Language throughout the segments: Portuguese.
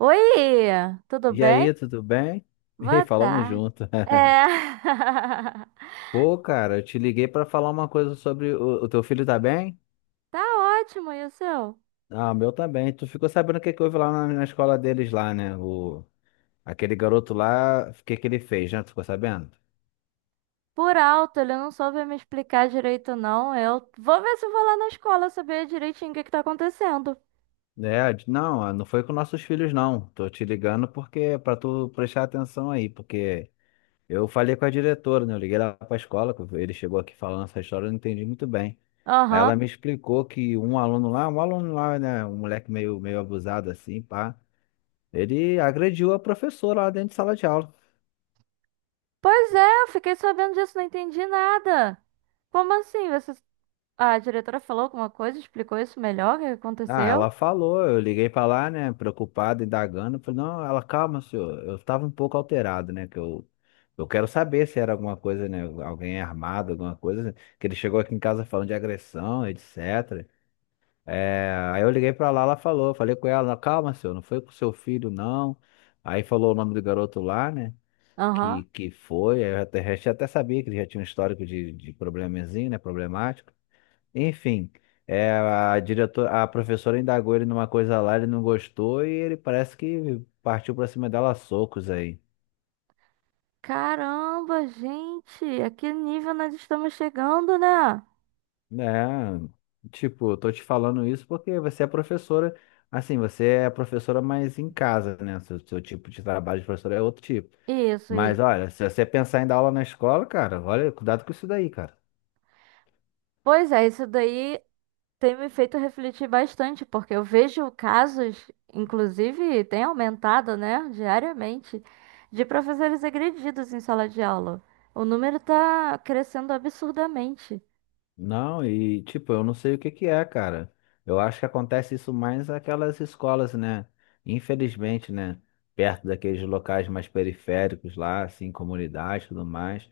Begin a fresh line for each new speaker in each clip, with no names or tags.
Oi, tudo
E
bem?
aí, tudo bem? E aí,
Boa
falamos
tarde.
junto.
É.
Pô, cara, eu te liguei pra falar uma coisa sobre o teu filho, tá bem?
Tá ótimo, e o seu?
Ah, o meu tá bem. Tu ficou sabendo o que que houve lá na escola deles lá, né? O, aquele garoto lá, o que que ele fez, né? Tu ficou sabendo?
Por alto, ele não soube me explicar direito, não. Eu vou ver se eu vou lá na escola saber direitinho o que que tá acontecendo.
É, não, ah, não foi com nossos filhos, não. Tô te ligando porque pra tu prestar atenção aí, porque eu falei com a diretora, né? Eu liguei lá para a escola, que ele chegou aqui falando essa história, eu não entendi muito bem. Aí ela
Aham.
me explicou que um aluno lá, né? Um moleque meio abusado assim, pá. Ele agrediu a professora lá dentro de sala de aula.
Pois é, eu fiquei sabendo disso, não entendi nada. Como assim? Você... A diretora falou alguma coisa, explicou isso melhor, o que que
Ah,
aconteceu?
ela falou, eu liguei pra lá, né? Preocupado, indagando. Falei, não, ela, calma, senhor. Eu tava um pouco alterado, né? Eu quero saber se era alguma coisa, né? Alguém armado, alguma coisa. Que ele chegou aqui em casa falando de agressão, etc. É, aí eu liguei pra lá, ela falou, falei com ela, calma, senhor, não foi com seu filho, não. Aí falou o nome do garoto lá, né?
Aham.
Que foi, aí eu até, já até sabia que ele já tinha um histórico de probleminzinho, né? Problemático. Enfim, a diretora, a professora indagou ele numa coisa lá, ele não gostou e ele parece que partiu pra cima dela a socos aí.
Caramba, gente, a que nível nós estamos chegando, né?
É, tipo, eu tô te falando isso porque você é professora, assim, você é professora, mas em casa, né? Seu tipo de trabalho de professora é outro tipo.
Isso,
Mas
isso.
olha, se você pensar em dar aula na escola, cara, olha, cuidado com isso daí, cara.
Pois é, isso daí tem me feito refletir bastante, porque eu vejo casos, inclusive tem aumentado, né, diariamente, de professores agredidos em sala de aula. O número está crescendo absurdamente.
Não, e tipo, eu não sei o que que é, cara. Eu acho que acontece isso mais naquelas escolas, né? Infelizmente, né? Perto daqueles locais mais periféricos lá, assim, comunidades e tudo mais.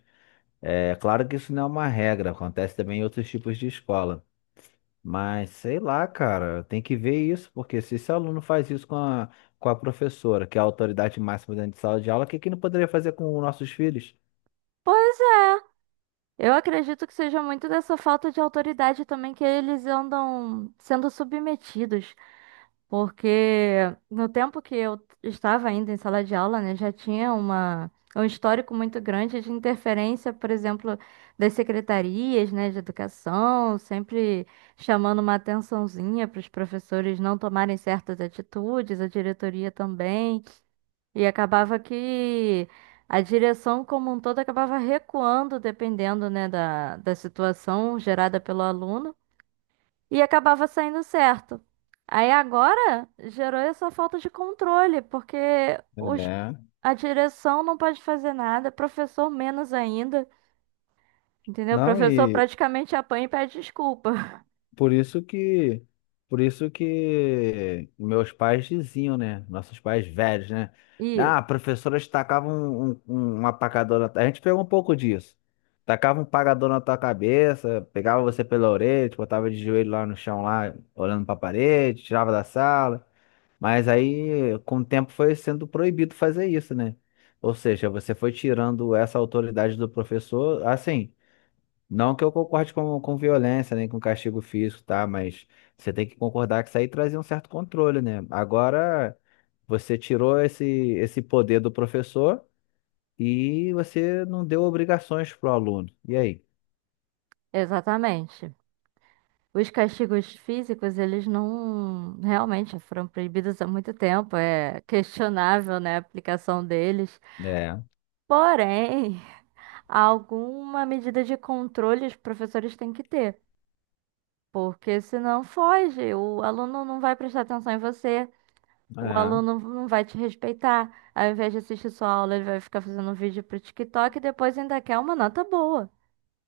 É claro que isso não é uma regra, acontece também em outros tipos de escola. Mas sei lá, cara, tem que ver isso, porque se esse aluno faz isso com a professora, que é a autoridade máxima dentro de sala de aula, o que que não poderia fazer com os nossos filhos?
Pois é, eu acredito que seja muito dessa falta de autoridade também que eles andam sendo submetidos, porque no tempo que eu estava ainda em sala de aula, né, já tinha um histórico muito grande de interferência, por exemplo, das secretarias, né, de educação, sempre chamando uma atençãozinha para os professores não tomarem certas atitudes, a diretoria também. E acabava que a direção como um todo acabava recuando, dependendo, né, da situação gerada pelo aluno e acabava saindo certo. Aí agora gerou essa falta de controle, porque os,
É.
a direção não pode fazer nada, professor menos ainda, entendeu? O
Não,
professor
e
praticamente apanha e pede desculpa.
por isso que por isso que meus pais diziam, né? Nossos pais velhos, né?
Isso,
Ah, a professora tacava uma pacadona na tua-" A gente pegou um pouco disso. Tacava um pagador na tua cabeça, pegava você pela orelha, te botava de joelho lá no chão, lá, olhando pra parede, tirava da sala. Mas aí, com o tempo, foi sendo proibido fazer isso, né? Ou seja, você foi tirando essa autoridade do professor, assim. Não que eu concorde com violência, nem com castigo físico, tá? Mas você tem que concordar que isso aí trazia um certo controle, né? Agora, você tirou esse poder do professor e você não deu obrigações pro aluno. E aí?
exatamente. Os castigos físicos, eles não realmente foram proibidos há muito tempo, é questionável, né, a aplicação deles.
É,
Porém, alguma medida de controle os professores têm que ter. Porque senão foge, o aluno não vai prestar atenção em você, o
é.
aluno não vai te respeitar. Ao invés de assistir sua aula, ele vai ficar fazendo um vídeo pro TikTok e depois ainda quer uma nota boa.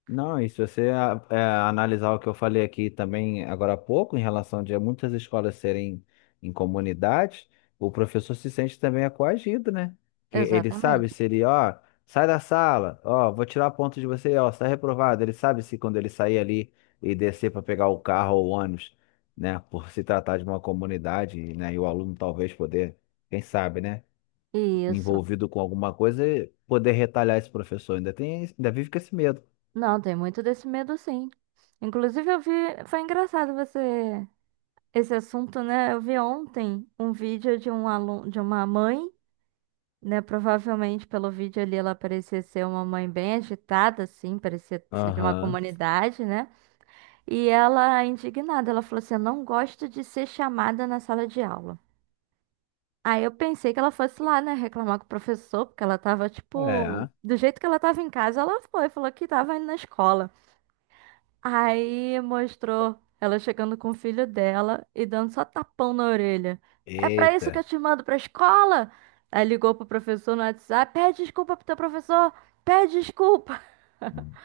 Não, e se você é, analisar o que eu falei aqui também agora há pouco, em relação de muitas escolas serem em comunidades, o professor se sente também é coagido, né? Que ele sabe
Exatamente.
se ele, ó, sai da sala, ó, vou tirar ponto de você, ó, está reprovado. Ele sabe se quando ele sair ali e descer para pegar o carro ou o ônibus, né, por se tratar de uma comunidade, né, e o aluno talvez poder, quem sabe, né,
Isso.
envolvido com alguma coisa, poder retalhar esse professor. Ainda tem, ainda vive com esse medo.
Não, tem muito desse medo, sim. Inclusive, eu vi. Foi engraçado você. Esse assunto, né? Eu vi ontem um vídeo de um aluno, de uma mãe, né? Provavelmente pelo vídeo ali ela parecia ser uma mãe bem agitada, assim, parecia ser de uma
Aham.
comunidade, né? E ela, indignada, ela falou assim: "Eu não gosto de ser chamada na sala de aula." Aí eu pensei que ela fosse lá, né, reclamar com o professor, porque ela tava, tipo,
É,
do jeito que ela tava em casa, ela foi, falou que tava indo na escola. Aí mostrou ela chegando com o filho dela e dando só tapão na orelha. "É pra isso que eu
eita.
te mando pra escola?" Aí ligou pro professor no WhatsApp: "Pede desculpa pro teu professor, pede desculpa."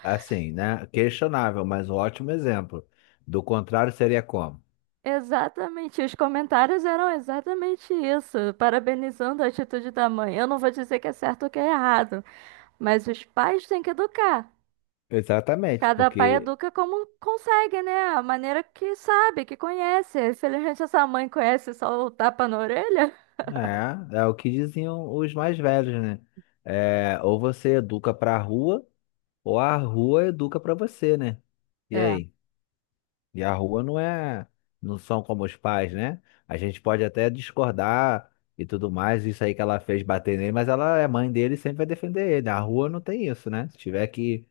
Assim, né? Questionável, mas um ótimo exemplo. Do contrário, seria como?
Exatamente, os comentários eram exatamente isso, parabenizando a atitude da mãe. Eu não vou dizer que é certo ou que é errado, mas os pais têm que educar.
Exatamente,
Cada pai
porque
educa como consegue, né? A maneira que sabe, que conhece. Infelizmente, essa mãe conhece só o tapa na orelha.
é, é o que diziam os mais velhos, né? É, ou você educa pra rua, ou a rua educa pra você, né? E
É.
aí? E a rua não é, não são como os pais, né? A gente pode até discordar e tudo mais, isso aí que ela fez bater nele, mas ela é mãe dele e sempre vai defender ele. A rua não tem isso, né? Se tiver que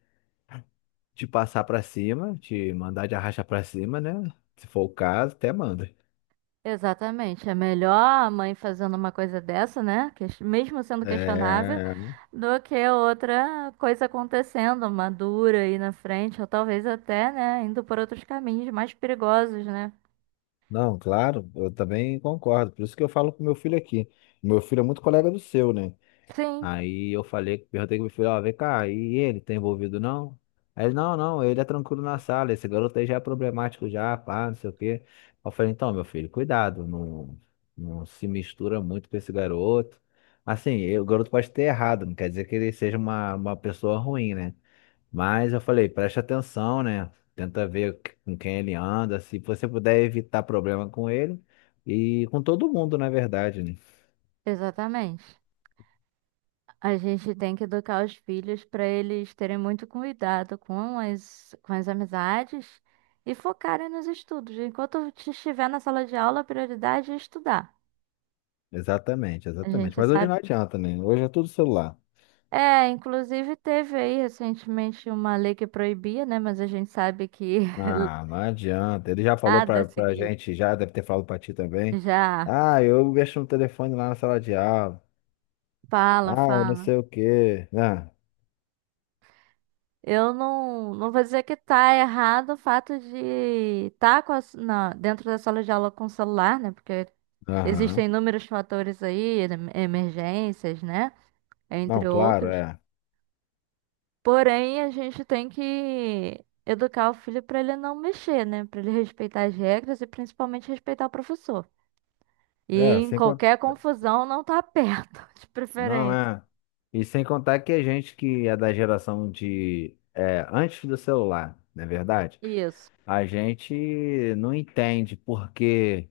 te passar pra cima, te mandar de arracha pra cima, né? Se for o caso, até manda.
Exatamente. É melhor a mãe fazendo uma coisa dessa, né? Mesmo sendo questionável,
É,
do que outra coisa acontecendo, uma dura aí na frente, ou talvez até, né, indo por outros caminhos mais perigosos, né?
não, claro, eu também concordo. Por isso que eu falo com meu filho aqui. Meu filho é muito colega do seu, né?
Sim,
Aí eu falei, perguntei com meu filho, ó, vem cá, e ele tá envolvido não? Aí ele, não, não, ele é tranquilo na sala, esse garoto aí já é problemático já, pá, não sei o quê. Eu falei, então, meu filho, cuidado, não, não se mistura muito com esse garoto. Assim, o garoto pode ter errado, não quer dizer que ele seja uma pessoa ruim, né? Mas eu falei, preste atenção, né? Tenta ver com quem ele anda, se você puder evitar problema com ele e com todo mundo, na verdade, né?
exatamente. A gente tem que educar os filhos para eles terem muito cuidado com as amizades e focarem nos estudos. Enquanto estiver na sala de aula, a prioridade é estudar.
Exatamente,
A
exatamente.
gente
Mas hoje
sabe.
não adianta, né? Hoje é tudo celular.
É, inclusive teve aí recentemente uma lei que proibia, né? Mas a gente sabe que
Ah, não adianta. Ele já falou
nada é
pra
seguido.
gente, já deve ter falado pra ti também.
Já
Ah, eu mexo no telefone lá na sala de aula.
fala,
Ah, eu não
fala.
sei o quê. Ah,
Eu não vou dizer que tá errado o fato de estar dentro da sala de aula com o celular, né? Porque
aham.
existem inúmeros fatores aí, emergências, né?
Não,
Entre
claro,
outros.
é.
Porém, a gente tem que educar o filho para ele não mexer, né? Para ele respeitar as regras e principalmente respeitar o professor.
É,
E em
assim.
qualquer confusão não tá perto, de
Não
preferência.
é. E sem contar que a gente que é da geração de é, antes do celular, não é verdade?
Isso.
A gente não entende por que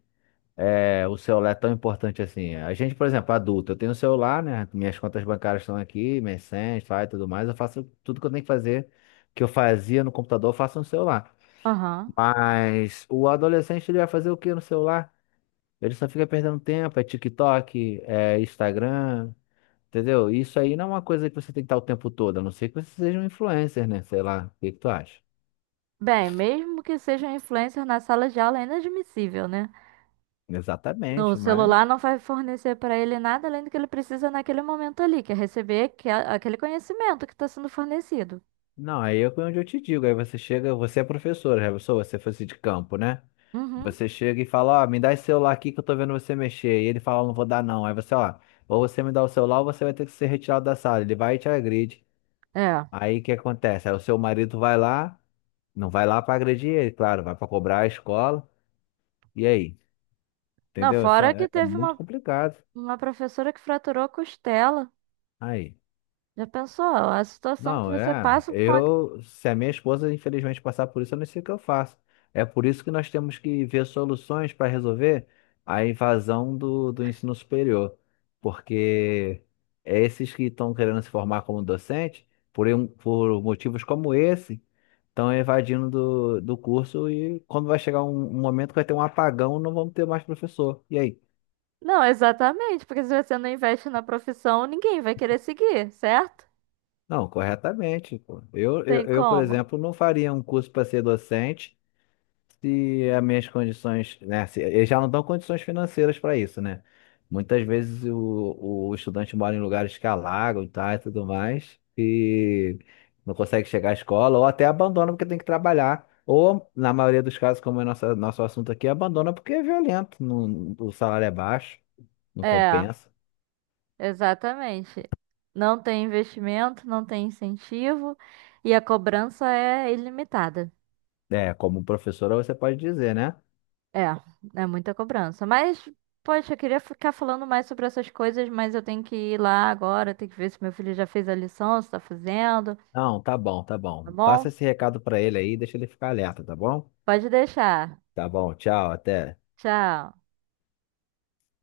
é, o celular é tão importante assim. A gente, por exemplo, adulto, eu tenho um celular, né? Minhas contas bancárias estão aqui, minhas senhas, faz tudo mais. Eu faço tudo que eu tenho que fazer, que eu fazia no computador, eu faço no celular.
Aham.
Mas o adolescente ele vai fazer o que no celular? Ele só fica perdendo tempo, é TikTok, é Instagram. Entendeu? Isso aí não é uma coisa que você tem que estar o tempo todo, a não ser que você seja um influencer, né? Sei lá, o que que tu acha?
Bem, mesmo que seja um influencer na sala de aula, é inadmissível, né? No
Exatamente, mas.
celular não vai fornecer para ele nada além do que ele precisa naquele momento ali, que é receber aquele conhecimento que está sendo fornecido.
Não, aí é onde eu te digo. Aí você chega, você é professora, já pensou? Você fosse de campo, né?
Uhum.
Você chega e fala, ó, me dá esse celular aqui que eu tô vendo você mexer. E ele fala, não vou dar não. Aí você, ó, ou você me dá o celular ou você vai ter que ser retirado da sala. Ele vai e te agride.
É.
Aí o que acontece? Aí o seu marido vai lá, não vai lá pra agredir ele, claro, vai pra cobrar a escola. E aí?
Não,
Entendeu? É,
fora que
é
teve
muito
uma,
complicado.
uma professora que fraturou a costela.
Aí.
Já pensou? A situação que
Não,
você
é.
passa com a...
Eu, se a minha esposa infelizmente passar por isso, eu não sei o que eu faço. É por isso que nós temos que ver soluções para resolver a invasão do ensino superior. Porque é esses que estão querendo se formar como docente, por motivos como esse, estão evadindo do curso e quando vai chegar um momento que vai ter um apagão, não vamos ter mais professor. E aí?
Não, exatamente, porque se você não investe na profissão, ninguém vai querer seguir, certo?
Não, corretamente. Pô.
Tem
Eu, por
como?
exemplo, não faria um curso para ser docente. Se as minhas condições, né? Eles já não dão condições financeiras para isso, né? Muitas vezes o estudante mora em lugares que alagam, tá, e tudo mais, e não consegue chegar à escola, ou até abandona porque tem que trabalhar. Ou, na maioria dos casos, como é nosso assunto aqui, abandona porque é violento, o salário é baixo, não
É,
compensa.
exatamente. Não tem investimento, não tem incentivo e a cobrança é ilimitada.
É, como professora você pode dizer, né?
É, é muita cobrança. Mas, poxa, eu queria ficar falando mais sobre essas coisas, mas eu tenho que ir lá agora, tenho que ver se meu filho já fez a lição, se tá fazendo,
Não, tá bom, tá
tá
bom.
bom?
Passa esse recado para ele aí, deixa ele ficar alerta, tá bom?
Pode deixar.
Tá bom, tchau, até.
Tchau.